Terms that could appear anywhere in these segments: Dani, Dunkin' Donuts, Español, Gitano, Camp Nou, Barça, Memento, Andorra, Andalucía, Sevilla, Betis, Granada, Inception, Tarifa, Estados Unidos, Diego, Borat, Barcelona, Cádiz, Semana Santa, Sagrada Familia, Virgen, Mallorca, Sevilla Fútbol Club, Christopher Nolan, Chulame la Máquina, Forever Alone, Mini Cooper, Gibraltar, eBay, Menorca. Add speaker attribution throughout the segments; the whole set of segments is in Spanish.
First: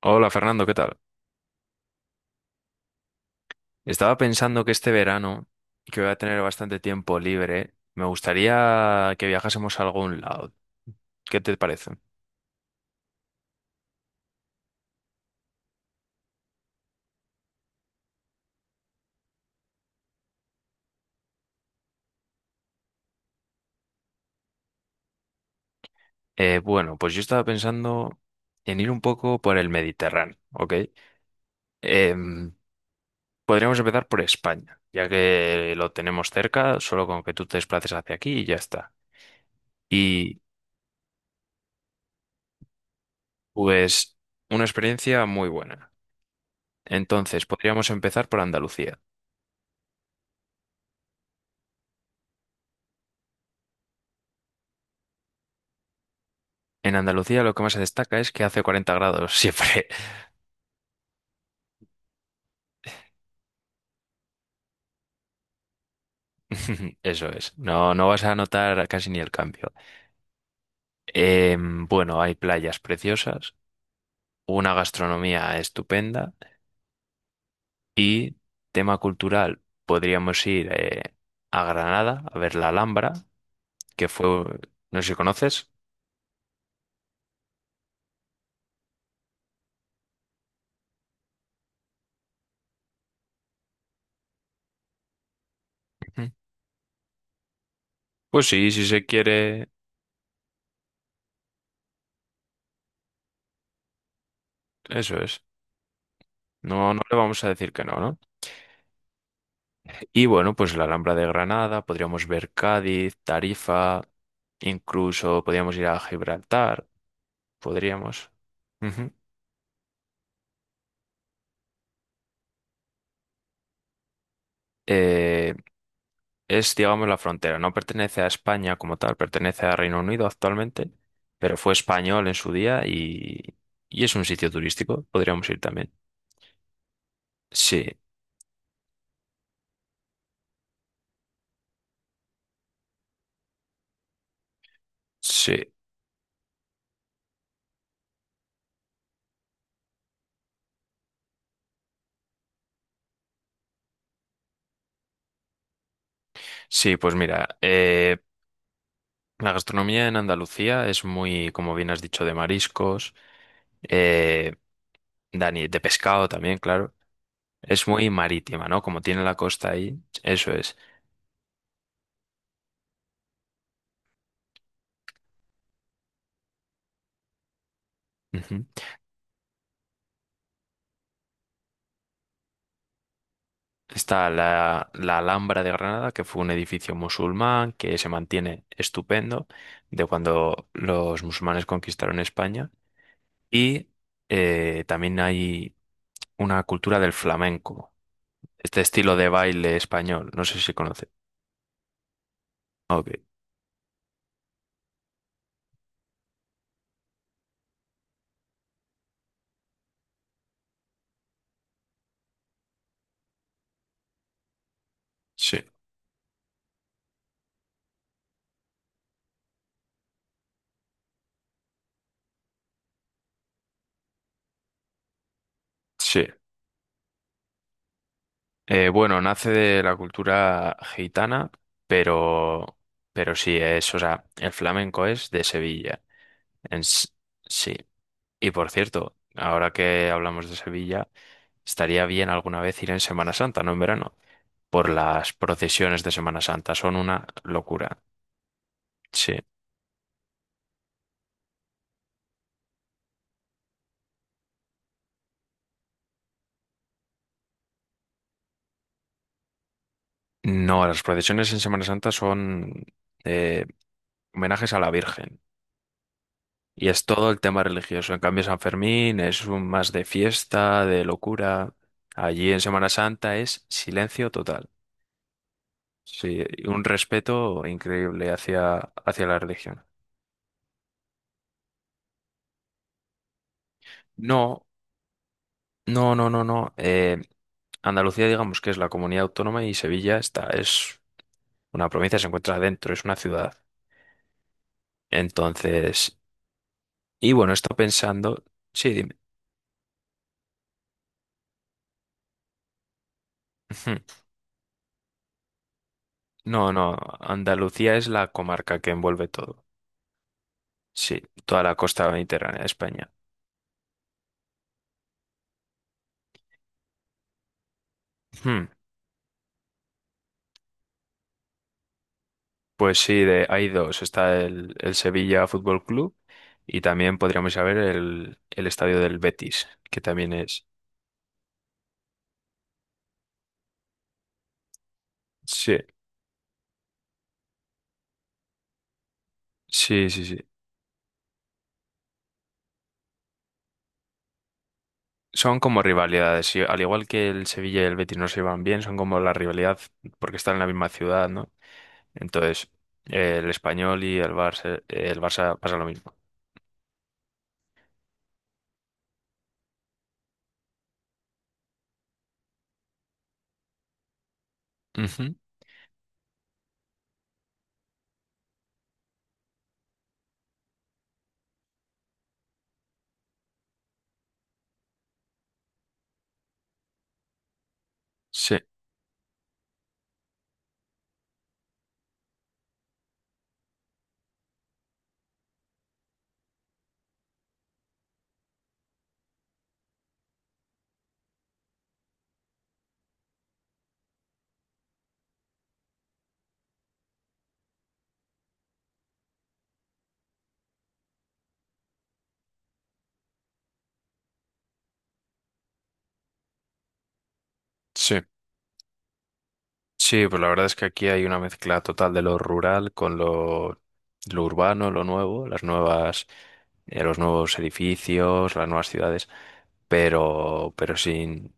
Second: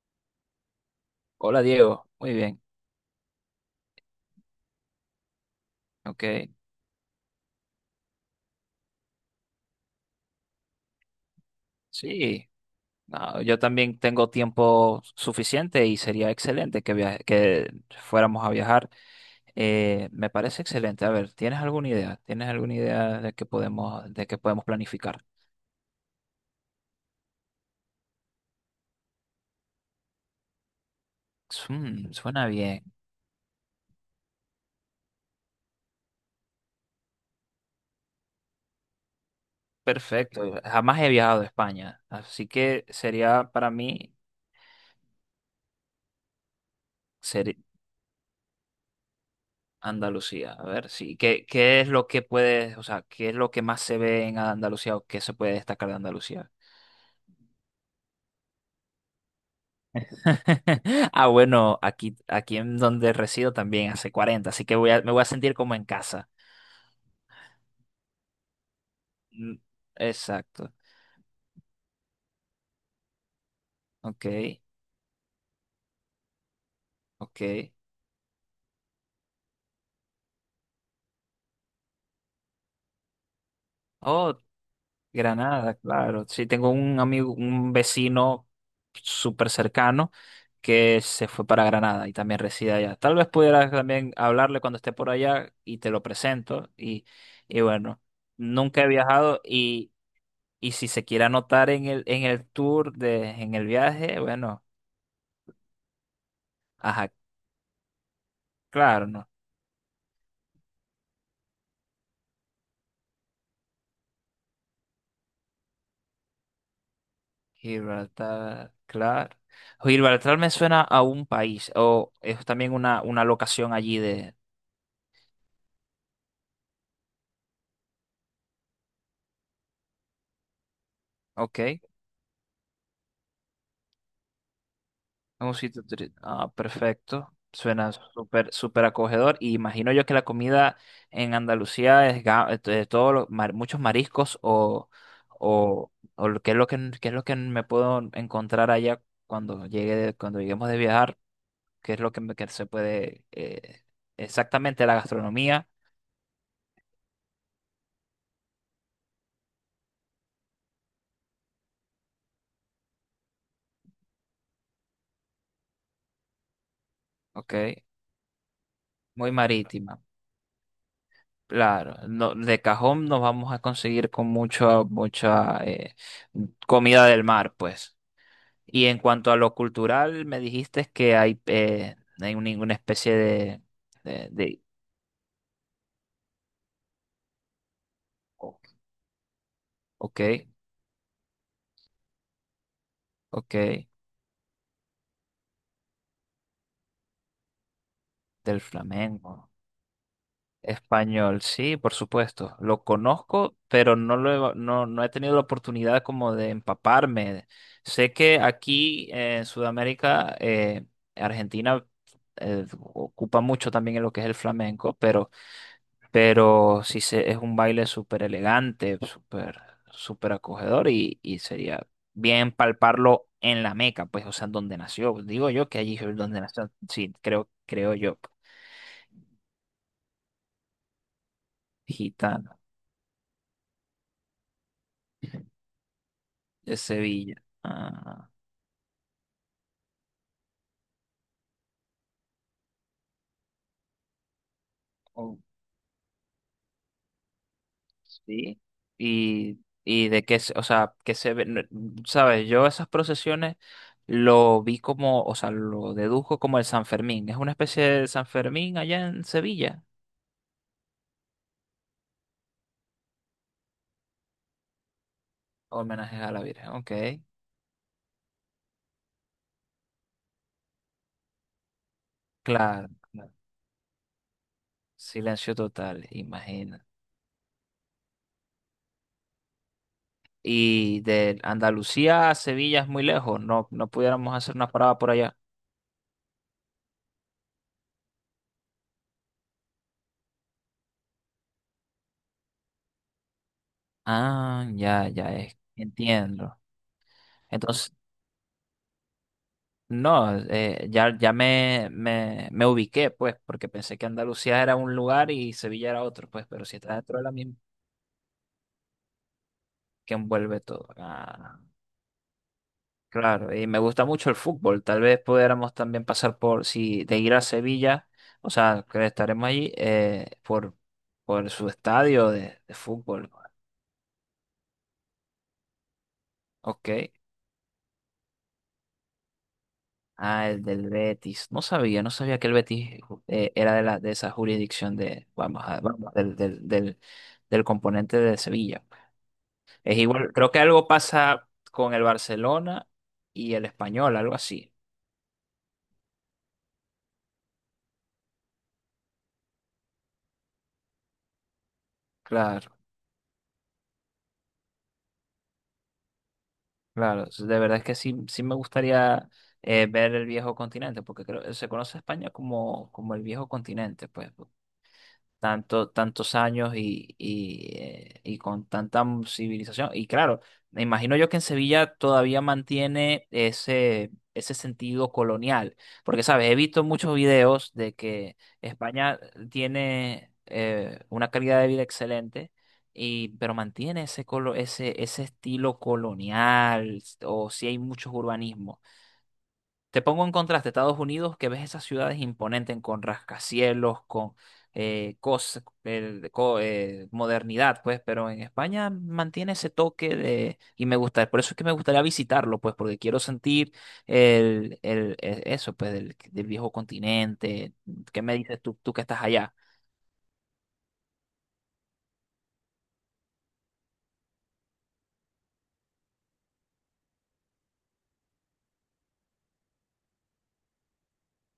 Speaker 1: Hola Fernando, ¿qué tal?
Speaker 2: Hola Diego, muy bien,
Speaker 1: Estaba pensando que este verano, que voy a tener
Speaker 2: ok.
Speaker 1: bastante tiempo libre, me gustaría que viajásemos a algún lado. ¿Qué te parece?
Speaker 2: Sí, no, yo también tengo tiempo suficiente y sería excelente que fuéramos a viajar. Me parece excelente. A ver, ¿tienes alguna idea? ¿Tienes alguna idea de que podemos planificar?
Speaker 1: Bueno, pues yo estaba pensando en ir un poco por el Mediterráneo, ¿ok?
Speaker 2: Suena
Speaker 1: Em,
Speaker 2: bien,
Speaker 1: Podríamos empezar por España, ya que lo tenemos cerca, solo con que tú te desplaces hacia aquí y ya está. Y
Speaker 2: perfecto. Jamás he viajado a España, así que sería para mí
Speaker 1: pues una experiencia muy buena. Entonces,
Speaker 2: ser
Speaker 1: podríamos empezar por Andalucía.
Speaker 2: Andalucía. A ver, sí, ¿qué es lo que puedes, o sea, qué es lo que más se ve en Andalucía o qué se puede destacar de Andalucía?
Speaker 1: En Andalucía lo que más se destaca es que hace 40 grados siempre.
Speaker 2: Ah, bueno, aquí en donde resido también hace 40, así que me voy a sentir como en casa.
Speaker 1: Eso es, no, no vas a notar casi ni el
Speaker 2: Mm,
Speaker 1: cambio.
Speaker 2: exacto.
Speaker 1: Hay playas preciosas,
Speaker 2: Ok,
Speaker 1: una gastronomía estupenda
Speaker 2: ok.
Speaker 1: y tema cultural, podríamos ir a Granada a ver la Alhambra, que fue,
Speaker 2: Oh,
Speaker 1: no sé si conoces.
Speaker 2: Granada, claro. Sí, tengo un amigo, un vecino súper cercano que se fue para Granada y también reside allá. Tal vez pudieras también hablarle cuando esté por allá y te lo
Speaker 1: Ujú.
Speaker 2: presento. Y bueno,
Speaker 1: Pues sí,
Speaker 2: nunca
Speaker 1: si
Speaker 2: he
Speaker 1: se
Speaker 2: viajado
Speaker 1: quiere,
Speaker 2: y si se quiere anotar en el tour de, en el viaje, bueno.
Speaker 1: eso es. No, no
Speaker 2: Ajá,
Speaker 1: le vamos a decir que no, ¿no?
Speaker 2: claro, no.
Speaker 1: Y bueno, pues la Alhambra de Granada, podríamos ver Cádiz, Tarifa, incluso podríamos ir a Gibraltar, podríamos.
Speaker 2: Gibraltar,
Speaker 1: Ujú.
Speaker 2: claro. Gibraltar me suena a un país, o es también una locación allí de.
Speaker 1: Eh, Es, digamos, la frontera. No pertenece a España como tal, pertenece a Reino Unido actualmente, pero
Speaker 2: Ok,
Speaker 1: fue
Speaker 2: es
Speaker 1: español en su día y es un sitio turístico. Podríamos
Speaker 2: un
Speaker 1: ir
Speaker 2: sitio.
Speaker 1: también.
Speaker 2: Ah, perfecto.
Speaker 1: Sí,
Speaker 2: Suena súper, súper acogedor. Y imagino yo que la comida en Andalucía es de todo muchos mariscos
Speaker 1: sí,
Speaker 2: qué es lo que, me puedo encontrar allá cuando llegue, cuando lleguemos de viajar, qué es lo que, que se puede. Exactamente la gastronomía.
Speaker 1: sí, pues mira, la gastronomía en Andalucía es muy, como bien has dicho, de mariscos, eh, Dani, de pescado también, claro.
Speaker 2: Ok.
Speaker 1: Es muy marítima, ¿no? Como tiene
Speaker 2: Muy
Speaker 1: la costa
Speaker 2: marítima,
Speaker 1: ahí, eso es.
Speaker 2: claro. No, de cajón nos vamos a conseguir con mucha, mucha comida del mar, pues.
Speaker 1: Ujú.
Speaker 2: Y en cuanto a lo cultural, me dijiste que no hay ninguna especie de,
Speaker 1: Está
Speaker 2: de, de-
Speaker 1: la Alhambra de Granada, que fue un edificio musulmán que se
Speaker 2: o-
Speaker 1: mantiene estupendo de
Speaker 2: ok,
Speaker 1: cuando los musulmanes conquistaron España.
Speaker 2: ok,
Speaker 1: Y también hay una cultura del flamenco,
Speaker 2: del
Speaker 1: este estilo de
Speaker 2: flamenco.
Speaker 1: baile español. No sé si conoce.
Speaker 2: Español, sí, por supuesto. Lo
Speaker 1: Ok,
Speaker 2: conozco, pero no he tenido la oportunidad como de empaparme. Sé que aquí en Sudamérica, Argentina ocupa mucho también en lo que es el flamenco, pero,
Speaker 1: sí,
Speaker 2: pero sí, es un baile súper elegante, súper, súper acogedor y sería bien palparlo en la Meca, pues, o sea, donde nació. Digo yo que allí es
Speaker 1: sí.
Speaker 2: donde nació. Sí, creo, creo yo.
Speaker 1: Bueno, nace de la cultura gitana,
Speaker 2: Gitano
Speaker 1: pero, pero sí es, o sea, el flamenco es de Sevilla.
Speaker 2: de
Speaker 1: En,
Speaker 2: Sevilla.
Speaker 1: sí.
Speaker 2: Ah.
Speaker 1: Y por cierto, ahora que hablamos de Sevilla, estaría bien alguna vez ir en Semana Santa, no en verano, por las
Speaker 2: Oh,
Speaker 1: procesiones de Semana Santa. Son una locura.
Speaker 2: sí.
Speaker 1: Sí.
Speaker 2: Y de qué, o sea, que se ve, sabes, yo esas procesiones lo vi como, o sea, lo deduzco como el San Fermín. Es una especie de San Fermín allá en Sevilla.
Speaker 1: No, las procesiones en Semana Santa son eh, homenajes a la Virgen.
Speaker 2: Homenaje a la Virgen,
Speaker 1: Y
Speaker 2: ok.
Speaker 1: es todo el tema religioso. En cambio, San Fermín es un más de fiesta, de locura. Allí en Semana
Speaker 2: Claro, claro.
Speaker 1: Santa es silencio total.
Speaker 2: Silencio total,
Speaker 1: Sí, y
Speaker 2: imagina.
Speaker 1: un respeto increíble hacia, hacia la religión.
Speaker 2: Y de Andalucía a Sevilla es muy lejos, no, no pudiéramos hacer
Speaker 1: No.
Speaker 2: una parada por allá.
Speaker 1: No, no, no, no. Andalucía, digamos que es la comunidad autónoma y Sevilla está, es una provincia, se encuentra dentro, es una ciudad.
Speaker 2: Ah, ya,
Speaker 1: Entonces,
Speaker 2: entiendo.
Speaker 1: y bueno, estoy
Speaker 2: Entonces,
Speaker 1: pensando, sí, dime.
Speaker 2: no, ya me ubiqué, pues, porque pensé que Andalucía era un lugar y Sevilla era otro, pues, pero
Speaker 1: No,
Speaker 2: si está
Speaker 1: no,
Speaker 2: dentro de la misma,
Speaker 1: Andalucía es la comarca que envuelve todo.
Speaker 2: que envuelve todo.
Speaker 1: Sí,
Speaker 2: Ah,
Speaker 1: toda la costa mediterránea de España.
Speaker 2: claro, y me gusta mucho el fútbol. Tal vez pudiéramos también pasar por, si de ir a Sevilla, o
Speaker 1: Hmm,
Speaker 2: sea, que estaremos allí, por su estadio de
Speaker 1: Pues sí,
Speaker 2: fútbol.
Speaker 1: de, hay dos. Está el Sevilla Fútbol Club y
Speaker 2: Ok.
Speaker 1: también podríamos saber el estadio del Betis, que también
Speaker 2: Ah, el
Speaker 1: es.
Speaker 2: del Betis. No sabía que el Betis era de esa jurisdicción de, vamos,
Speaker 1: Sí,
Speaker 2: a- vamos, del, del, del, del componente de Sevilla. Es
Speaker 1: sí, sí,
Speaker 2: igual,
Speaker 1: sí.
Speaker 2: creo que algo pasa con el Barcelona y el Español, algo así.
Speaker 1: Son como rivalidades, y al igual que el Sevilla y el Betis no se llevan bien, son como la rivalidad porque están en la misma ciudad, ¿no? Entonces,
Speaker 2: Claro,
Speaker 1: el Español y el Barça pasa lo mismo.
Speaker 2: claro. De verdad es que sí, sí me gustaría ver el viejo continente, porque creo, se conoce a España como, como el viejo continente, pues,
Speaker 1: Ujú.
Speaker 2: tanto, tantos años y con tanta civilización. Y claro, me imagino yo que en Sevilla todavía mantiene ese sentido colonial, porque, ¿sabes? He visto muchos videos de que
Speaker 1: Sí,
Speaker 2: España tiene una calidad de vida excelente. Y, pero mantiene ese estilo colonial, o si hay muchos urbanismos. Te pongo en contraste Estados Unidos, que ves esas ciudades imponentes con rascacielos, con modernidad, pues, pero en España mantiene ese toque de. Y me gusta, por eso es que me gustaría visitarlo, pues, porque quiero sentir eso, pues, del viejo continente. ¿Qué
Speaker 1: sí,
Speaker 2: me dices tú que estás allá?
Speaker 1: sí, pues la verdad es que aquí hay una mezcla total de lo rural con lo urbano, lo nuevo, las nuevas, los nuevos edificios, las nuevas ciudades, pero, pero sin,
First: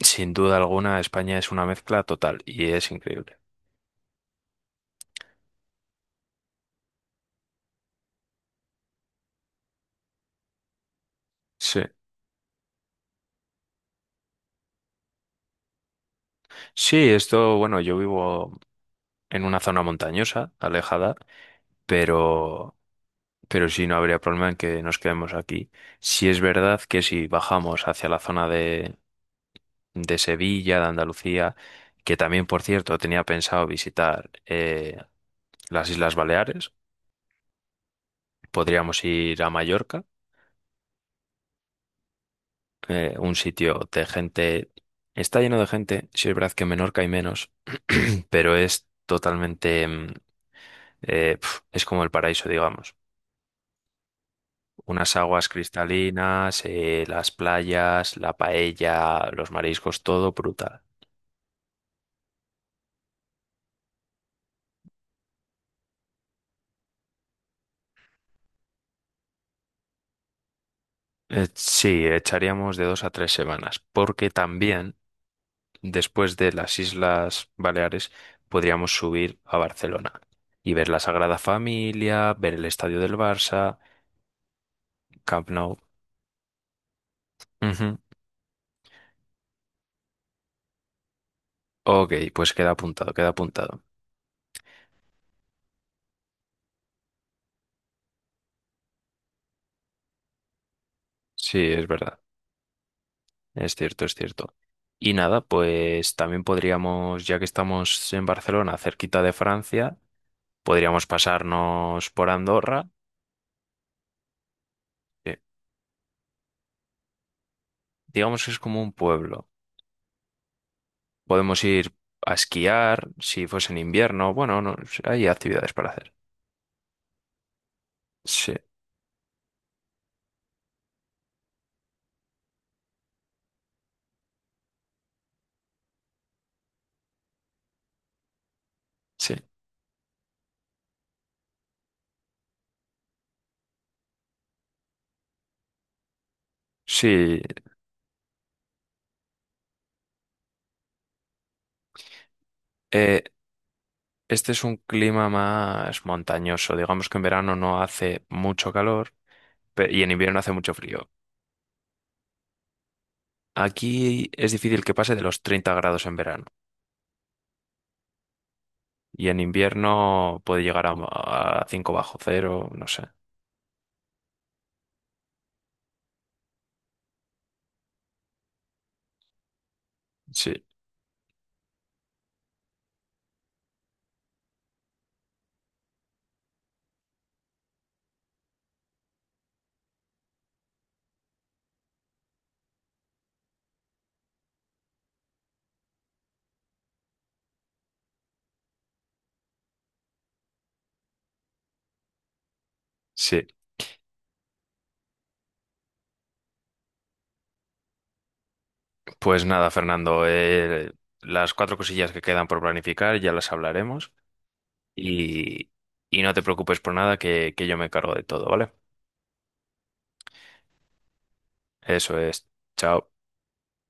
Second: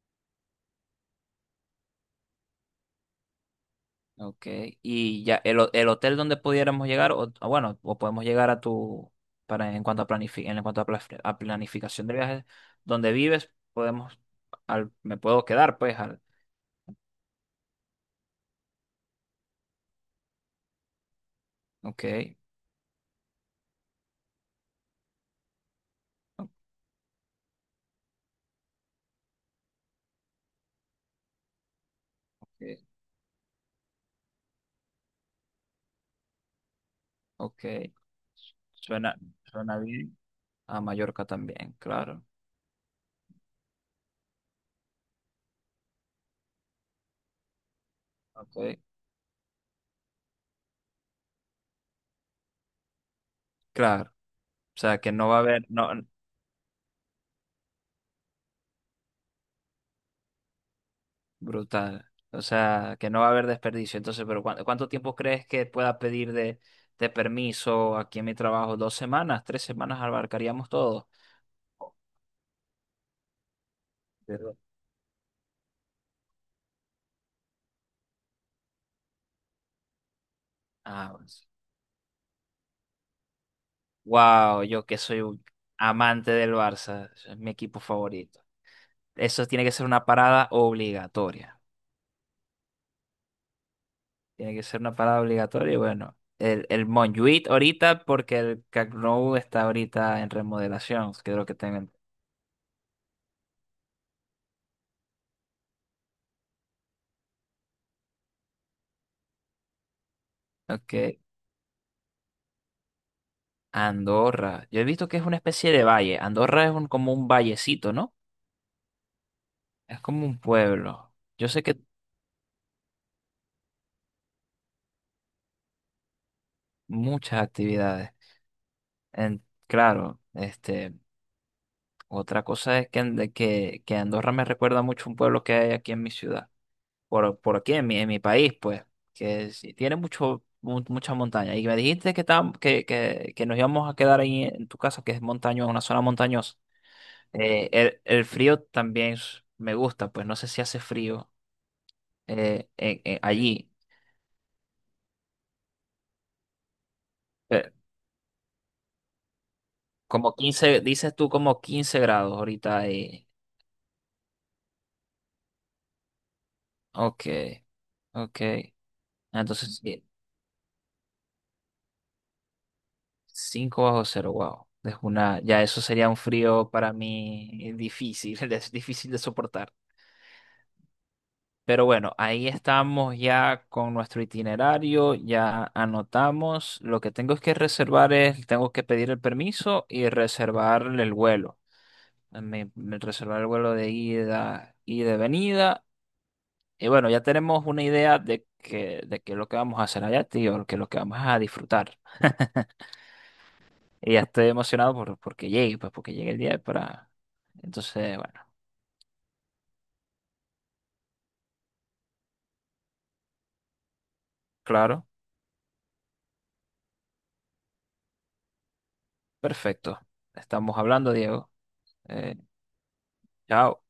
Speaker 1: sin duda alguna España es una mezcla total y es increíble.
Speaker 2: Ok, y ya el hotel donde pudiéramos llegar, o o podemos llegar a tu, para en cuanto a a
Speaker 1: Sí.
Speaker 2: planificación de viajes, donde vives, podemos, al, me puedo quedar, pues, al,
Speaker 1: Sí, esto, bueno, yo vivo en una zona montañosa, alejada,
Speaker 2: ok,
Speaker 1: pero, pero sí no habría problema en que nos quedemos aquí. Si es verdad que si bajamos hacia la zona de Sevilla, de Andalucía, que también,
Speaker 2: ok,
Speaker 1: por cierto, tenía pensado visitar las Islas Baleares,
Speaker 2: ok,
Speaker 1: podríamos
Speaker 2: suena,
Speaker 1: ir a
Speaker 2: suena
Speaker 1: Mallorca,
Speaker 2: bien, a Mallorca también, claro,
Speaker 1: un sitio de gente, está lleno de gente, sí es verdad que en Menorca hay menos, pero
Speaker 2: ok,
Speaker 1: es totalmente, es como el paraíso, digamos.
Speaker 2: claro, o sea que
Speaker 1: Unas
Speaker 2: no va a
Speaker 1: aguas
Speaker 2: haber, no,
Speaker 1: cristalinas, las playas, la paella, los mariscos, todo brutal.
Speaker 2: brutal. O sea, que no va a haber desperdicio. Entonces, pero ¿cuánto tiempo crees que pueda pedir de, permiso aquí en mi trabajo? ¿2 semanas? ¿3 semanas abarcaríamos todo?
Speaker 1: Sí, echaríamos de 2 a 3 semanas, porque
Speaker 2: Pero.
Speaker 1: también después de las Islas Baleares podríamos subir a Barcelona y ver la
Speaker 2: Ah,
Speaker 1: Sagrada Familia, ver el estadio del Barça,
Speaker 2: wow, yo que soy un
Speaker 1: Camp Nou.
Speaker 2: amante del Barça, es mi equipo
Speaker 1: Ujú.
Speaker 2: favorito. Eso tiene que ser una parada obligatoria.
Speaker 1: Ok, pues queda apuntado, queda apuntado.
Speaker 2: Tiene que ser una parada obligatoria y bueno, el Montjuïc ahorita porque el Camp Nou está ahorita en remodelación, creo que
Speaker 1: Sí, es
Speaker 2: tengan.
Speaker 1: verdad, es cierto, es cierto. Y nada, pues también podríamos, ya que estamos en Barcelona, cerquita de Francia,
Speaker 2: Ok.
Speaker 1: podríamos pasarnos por Andorra,
Speaker 2: Andorra. Yo he visto que es una
Speaker 1: que
Speaker 2: especie de valle. Andorra es un, como un vallecito, ¿no?
Speaker 1: digamos que es como un pueblo.
Speaker 2: Es como un pueblo. Yo
Speaker 1: Podemos
Speaker 2: sé que
Speaker 1: ir a esquiar si fuese en invierno. Bueno, no, hay actividades para hacer.
Speaker 2: muchas actividades.
Speaker 1: Sí,
Speaker 2: Claro, este, otra cosa es que, que Andorra me recuerda mucho a un pueblo que hay aquí en mi ciudad. Por aquí, en mi país, pues,
Speaker 1: sí.
Speaker 2: que sí, tiene mucha montaña. Y me dijiste que nos íbamos a quedar ahí en tu casa, que es montañosa, una zona montañosa.
Speaker 1: Sí,
Speaker 2: El frío también me gusta, pues no sé si hace frío.
Speaker 1: eh,
Speaker 2: Allí.
Speaker 1: este es un clima más montañoso. Digamos que en verano
Speaker 2: Eh,
Speaker 1: no hace mucho calor y en
Speaker 2: Como
Speaker 1: invierno hace mucho
Speaker 2: 15
Speaker 1: frío.
Speaker 2: dices tú como 15 grados ahorita ahí.
Speaker 1: Aquí es difícil que pase de los 30 grados en verano
Speaker 2: Ok, ok.
Speaker 1: y en
Speaker 2: Ah, entonces,
Speaker 1: invierno puede llegar a 5 bajo cero, no sé.
Speaker 2: 5 bajo cero, wow. Ya eso sería un frío para mí difícil, es difícil de soportar.
Speaker 1: Sí,
Speaker 2: Pero bueno, ahí estamos ya con nuestro itinerario, ya anotamos. Lo que tengo es que reservar tengo que pedir el permiso y reservar el vuelo. Reservar el vuelo de ida y de venida. Y bueno, ya tenemos una idea de qué es lo que vamos a hacer allá, tío, que es lo que vamos a disfrutar.
Speaker 1: sí.
Speaker 2: Y ya estoy emocionado porque llegue, pues porque llegue el día para. Entonces, bueno,
Speaker 1: Pues nada, Fernando, las cuatro cosillas que quedan por planificar ya las hablaremos
Speaker 2: claro,
Speaker 1: y, y no te preocupes por nada que, que yo me encargo de todo, ¿vale?
Speaker 2: perfecto. Estamos hablando, Diego.
Speaker 1: Eso
Speaker 2: Eh,
Speaker 1: es. Chao.
Speaker 2: Chao.